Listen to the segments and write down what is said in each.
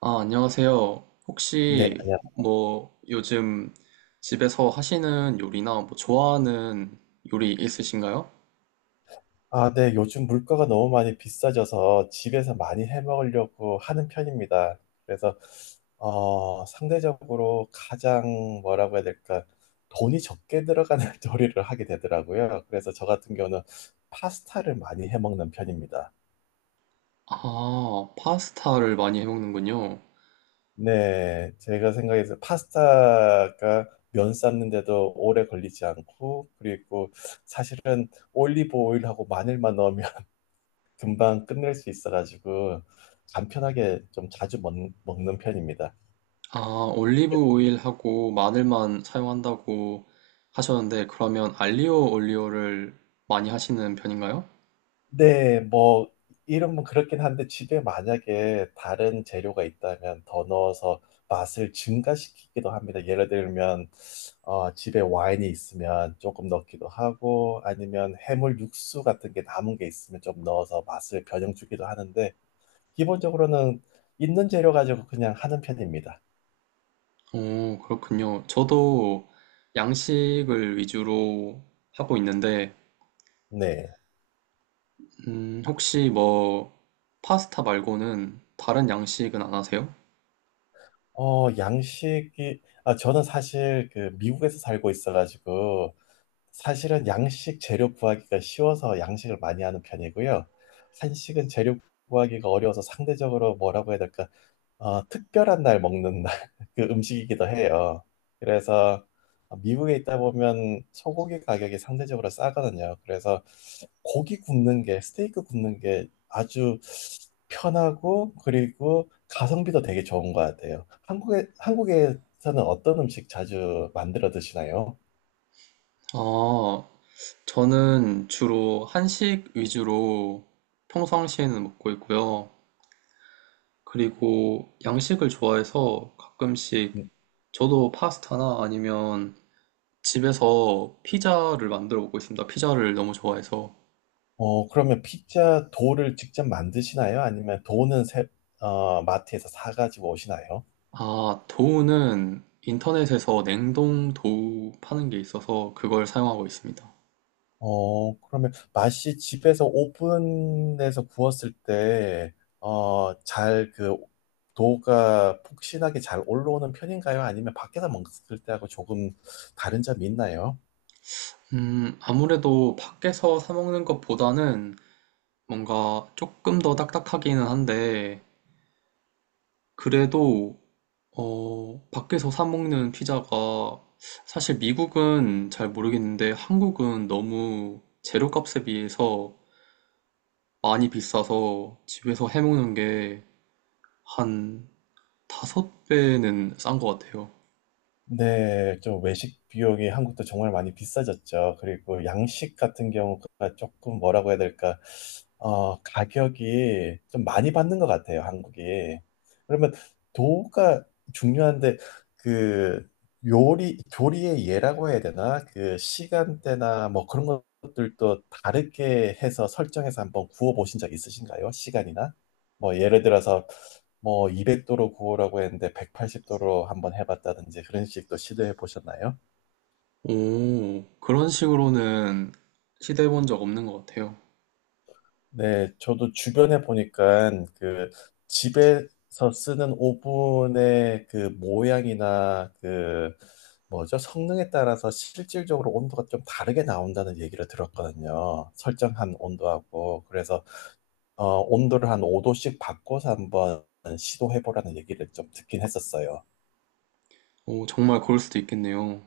아, 안녕하세요. 네, 혹시 안녕. 뭐 요즘 집에서 하시는 요리나 뭐 좋아하는 요리 있으신가요? 아, 네, 요즘 물가가 너무 많이 비싸져서 집에서 많이 해 먹으려고 하는 편입니다. 그래서, 상대적으로 가장 뭐라고 해야 될까, 돈이 적게 들어가는 요리를 하게 되더라고요. 그래서 저 같은 경우는 파스타를 많이 해 먹는 편입니다. 아, 파스타를 많이 해먹는군요. 네, 제가 생각해서 파스타가 면 삶는데도 오래 걸리지 않고, 그리고 사실은 올리브 오일하고 마늘만 넣으면 금방 끝낼 수 있어가지고 간편하게 좀 자주 먹는 편입니다. 아, 올리브 오일하고 마늘만 사용한다고 하셨는데 그러면 알리오 올리오를 많이 하시는 편인가요? 네, 뭐 이름은 그렇긴 한데 집에 만약에 다른 재료가 있다면 더 넣어서 맛을 증가시키기도 합니다. 예를 들면 집에 와인이 있으면 조금 넣기도 하고 아니면 해물 육수 같은 게 남은 게 있으면 좀 넣어서 맛을 변형 주기도 하는데 기본적으로는 있는 재료 가지고 그냥 하는 편입니다. 오, 그렇군요. 저도 양식을 위주로 하고 있는데 네. 혹시 뭐 파스타 말고는 다른 양식은 안 하세요? 저는 사실 그 미국에서 살고 있어가지고, 사실은 양식 재료 구하기가 쉬워서 양식을 많이 하는 편이고요. 한식은 재료 구하기가 어려워서 상대적으로 뭐라고 해야 될까, 특별한 날 먹는 날, 그 음식이기도 해요. 그래서 미국에 있다 보면 소고기 가격이 상대적으로 싸거든요. 그래서 고기 굽는 게, 스테이크 굽는 게 아주 편하고 그리고 가성비도 되게 좋은 것 같아요. 한국에서는 어떤 음식 자주 만들어 드시나요? 아, 저는 주로 한식 위주로 평상시에는 먹고 있고요. 그리고 양식을 좋아해서 가끔씩 음, 저도 파스타나 아니면 집에서 피자를 만들어 먹고 있습니다. 피자를 너무 좋아해서. 어, 그러면 피자 도를 직접 만드시나요? 아니면 어, 마트에서 사가지고 오시나요? 아, 도우는 인터넷에서 냉동 도우 파는 게 있어서 그걸 사용하고 있습니다. 어, 그러면 맛이 집에서 오븐에서 구웠을 때, 어, 잘 그 도가 폭신하게 잘 올라오는 편인가요? 아니면 밖에서 먹을 때하고 조금 다른 점이 있나요? 아무래도 밖에서 사 먹는 것보다는 뭔가 조금 더 딱딱하기는 한데, 그래도, 밖에서 사 먹는 피자가 사실 미국은 잘 모르겠는데 한국은 너무 재료값에 비해서 많이 비싸서 집에서 해 먹는 게 한 다섯 배는 싼 것 같아요. 네, 좀 외식 비용이 한국도 정말 많이 비싸졌죠. 그리고 양식 같은 경우가 조금 뭐라고 해야 될까, 가격이 좀 많이 받는 것 같아요, 한국이. 그러면 도우가 중요한데, 그 요리, 조리의 예라고 해야 되나? 그 시간대나 뭐 그런 것들도 다르게 해서 설정해서 한번 구워보신 적 있으신가요? 시간이나? 뭐 예를 들어서 뭐 200도로 구우라고 했는데 180도로 한번 해봤다든지 그런 식도 시도해 보셨나요? 오, 그런 식으로는 시도해 본 적 없는 것 같아요. 네, 저도 주변에 보니까 그 집에서 쓰는 오븐의 그 모양이나 그 뭐죠? 성능에 따라서 실질적으로 온도가 좀 다르게 나온다는 얘기를 들었거든요. 설정한 온도하고. 그래서 어, 온도를 한 5도씩 바꿔서 한번 시도해 보라는 얘기를 좀 듣긴 했었어요. 오, 정말 그럴 수도 있겠네요.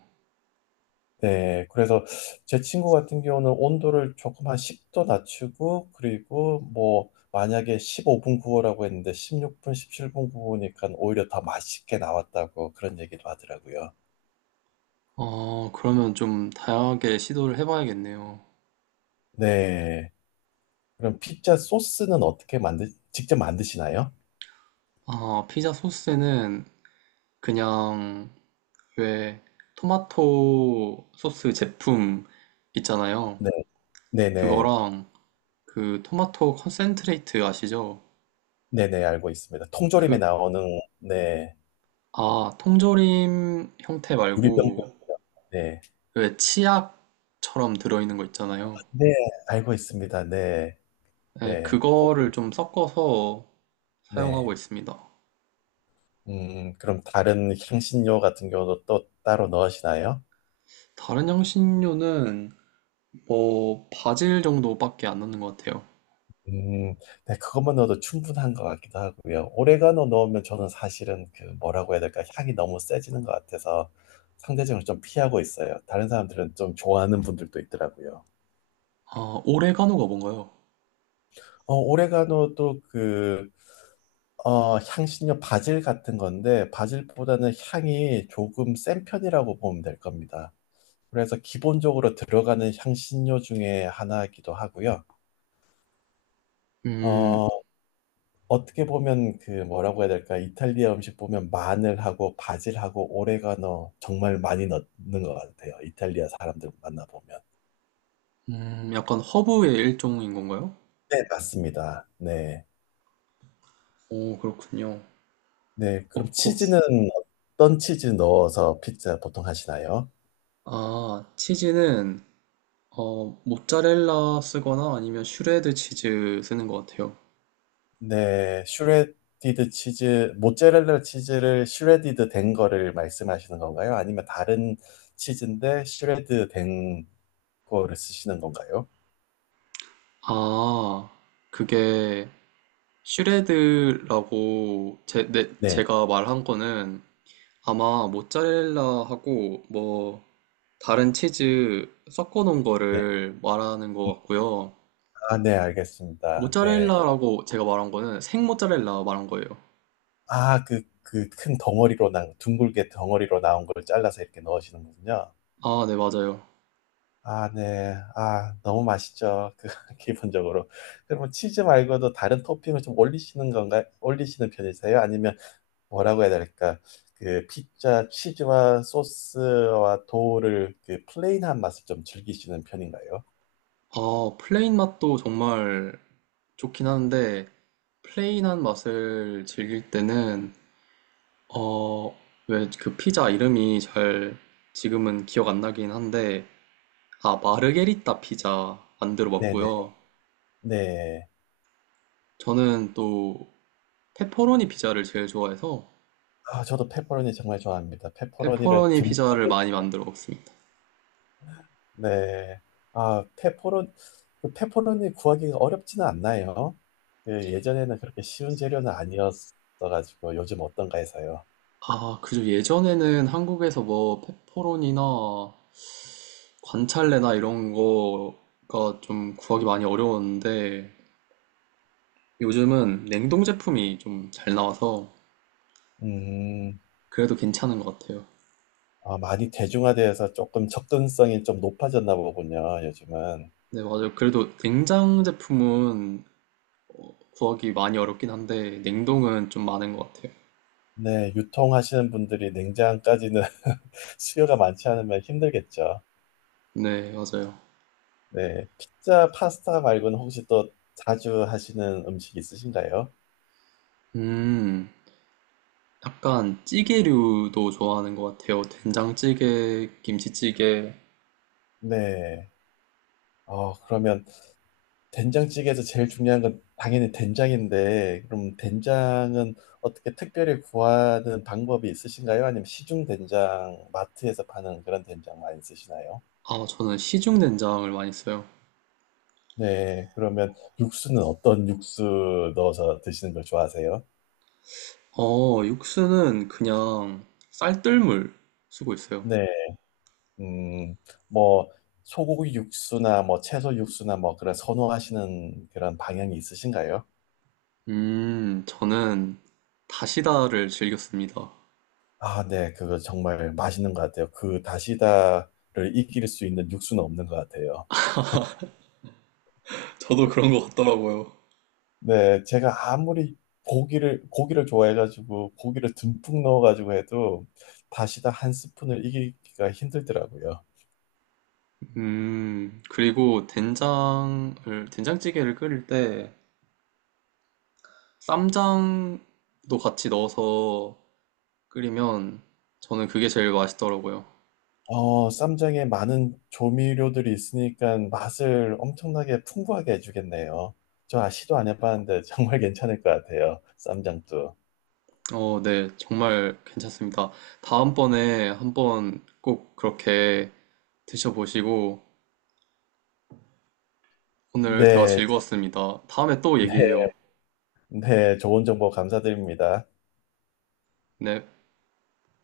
네, 그래서 제 친구 같은 경우는 온도를 조금 한 10도 낮추고, 그리고 뭐, 만약에 15분 구워라고 했는데 16분, 17분 구우니까 오히려 더 맛있게 나왔다고 그런 얘기도 하더라고요. 그러면 좀 다양하게 시도를 해봐야겠네요. 네. 그럼 피자 소스는 직접 만드시나요? 아, 피자 소스에는 그냥 왜 토마토 소스 제품 있잖아요. 네, 네네. 그거랑 그 토마토 컨센트레이트 아시죠? 네네, 알고 있습니다. 통조림에 그, 나오는, 네, 아, 통조림 형태 유리병도 말고 있죠. 네. 왜 치약처럼 들어있는 거 있잖아요. 네, 알고 있습니다. 네, 네, 네. 그거를 좀 섞어서 사용하고 네. 있습니다. 그럼 다른 향신료 같은 경우도 또 따로 넣으시나요? 다른 향신료는 뭐 바질 정도밖에 안 넣는 것 같아요. 음, 네, 그것만 넣어도 충분한 것 같기도 하고요. 오레가노 넣으면 저는 사실은 그 뭐라고 해야 될까 향이 너무 세지는 것 같아서 상대적으로 좀 피하고 있어요. 다른 사람들은 좀 좋아하는 분들도 있더라고요. 아, 오레가노가 뭔가요? 어, 오레가노도 그 어, 향신료 바질 같은 건데 바질보다는 향이 조금 센 편이라고 보면 될 겁니다. 그래서 기본적으로 들어가는 향신료 중에 하나이기도 하고요. 음, 어, 어떻게 보면 그 뭐라고 해야 될까? 이탈리아 음식 보면 마늘하고 바질하고 오레가노 정말 많이 넣는 것 같아요. 이탈리아 사람들 만나보면. 약간 허브의 일종인 건가요? 네, 맞습니다. 네. 오, 그렇군요. 네, 어, 그럼 거, 치- 치즈는 어떤 치즈 넣어서 피자 보통 하시나요? 아, 치즈는, 모짜렐라 쓰거나 아니면 슈레드 치즈 쓰는 것 같아요. 네, 슈레디드 치즈, 모짜렐라 치즈를 슈레디드 된 거를 말씀하시는 건가요? 아니면 다른 치즈인데 슈레드 된 거를 쓰시는 건가요? 아, 그게 슈레드라고 네, 네, 제가 말한 거는 아마 모짜렐라하고 뭐 다른 치즈 섞어 놓은 네. 거를 말하는 것 같고요. 아, 네, 알겠습니다. 네. 모짜렐라라고 제가 말한 거는 생 모짜렐라 말한 거예요. 그 큰 덩어리로 둥글게 덩어리로 나온 걸 잘라서 이렇게 넣으시는 거군요. 아, 네, 맞아요. 아, 네. 아, 너무 맛있죠. 그, 기본적으로. 그러면 치즈 말고도 다른 토핑을 좀 올리시는 건가요? 올리시는 편이세요? 아니면 뭐라고 해야 될까? 그 피자 치즈와 소스와 도우를 그 플레인한 맛을 좀 즐기시는 편인가요? 아, 플레인 맛도 정말 좋긴 한데, 플레인한 맛을 즐길 때는, 어, 왜 그 피자 이름이 잘 지금은 기억 안 나긴 한데, 아, 마르게리따 피자 안 네네. 들어봤고요. 네. 저는 또 페퍼로니 피자를 제일 좋아해서, 아, 저도 페퍼로니 정말 좋아합니다. 페퍼로니를 페퍼로니 듬뿍 피자를 많이 만들어 먹습니다. 네. 아, 페퍼론, 그 페퍼론이 구하기가 어렵지는 않나요? 예, 예전에는 그렇게 쉬운 재료는 아니었어가지고 요즘 어떤가 해서요. 아, 그죠. 예전에는 한국에서 뭐 페퍼로니나 관찰래나 이런 거가 좀 구하기 많이 어려웠는데 요즘은 냉동 제품이 좀 잘 나와서 음, 그래도 괜찮은 것 같아요. 아, 많이 대중화되어서 조금 접근성이 좀 높아졌나 보군요, 요즘은. 네, 맞아요. 그래도 냉장 제품은 구하기 많이 어렵긴 한데 냉동은 좀 많은 것 같아요. 네, 유통하시는 분들이 냉장까지는 수요가 많지 않으면 힘들겠죠. 네, 맞아요. 네, 피자, 파스타 말고는 혹시 또 자주 하시는 음식 있으신가요? 음, 약간 찌개류도 좋아하는 것 같아요. 된장찌개, 김치찌개. 네. 어, 그러면 된장찌개에서 제일 중요한 건 당연히 된장인데, 그럼 된장은 어떻게 특별히 구하는 방법이 있으신가요? 아니면 시중 된장, 마트에서 파는 그런 된장 많이 쓰시나요? 아, 저는 시중 된장을 많이 써요. 네, 그러면 육수는 어떤 육수 넣어서 드시는 걸 좋아하세요? 육수는 그냥 쌀뜨물 쓰고 있어요. 네, 음, 뭐, 소고기 육수나 뭐 채소 육수나 뭐 그런 선호하시는 그런 방향이 있으신가요? 저는 다시다를 즐겼습니다. 아, 네, 그거 정말 맛있는 것 같아요. 그 다시다를 이길 수 있는 육수는 없는 것 같아요. 저도 그런 것 같더라고요. 네, 제가 아무리 고기를 좋아해가지고 고기를 듬뿍 넣어가지고 해도 다시다 한 스푼을 이기기가 힘들더라고요. 그리고 된장을, 된장찌개를 끓일 때 쌈장도 같이 넣어서 끓이면 저는 그게 제일 맛있더라고요. 어, 쌈장에 많은 조미료들이 있으니까 맛을 엄청나게 풍부하게 해주겠네요. 저 시도 안 해봤는데 정말 괜찮을 것 같아요. 쌈장도. 네, 정말 괜찮습니다. 다음번에 한번 꼭 그렇게 드셔보시고 오늘 대화 네, 즐거웠습니다. 다음에 또 네, 얘기해요. 네, 좋은 정보 감사드립니다. 네.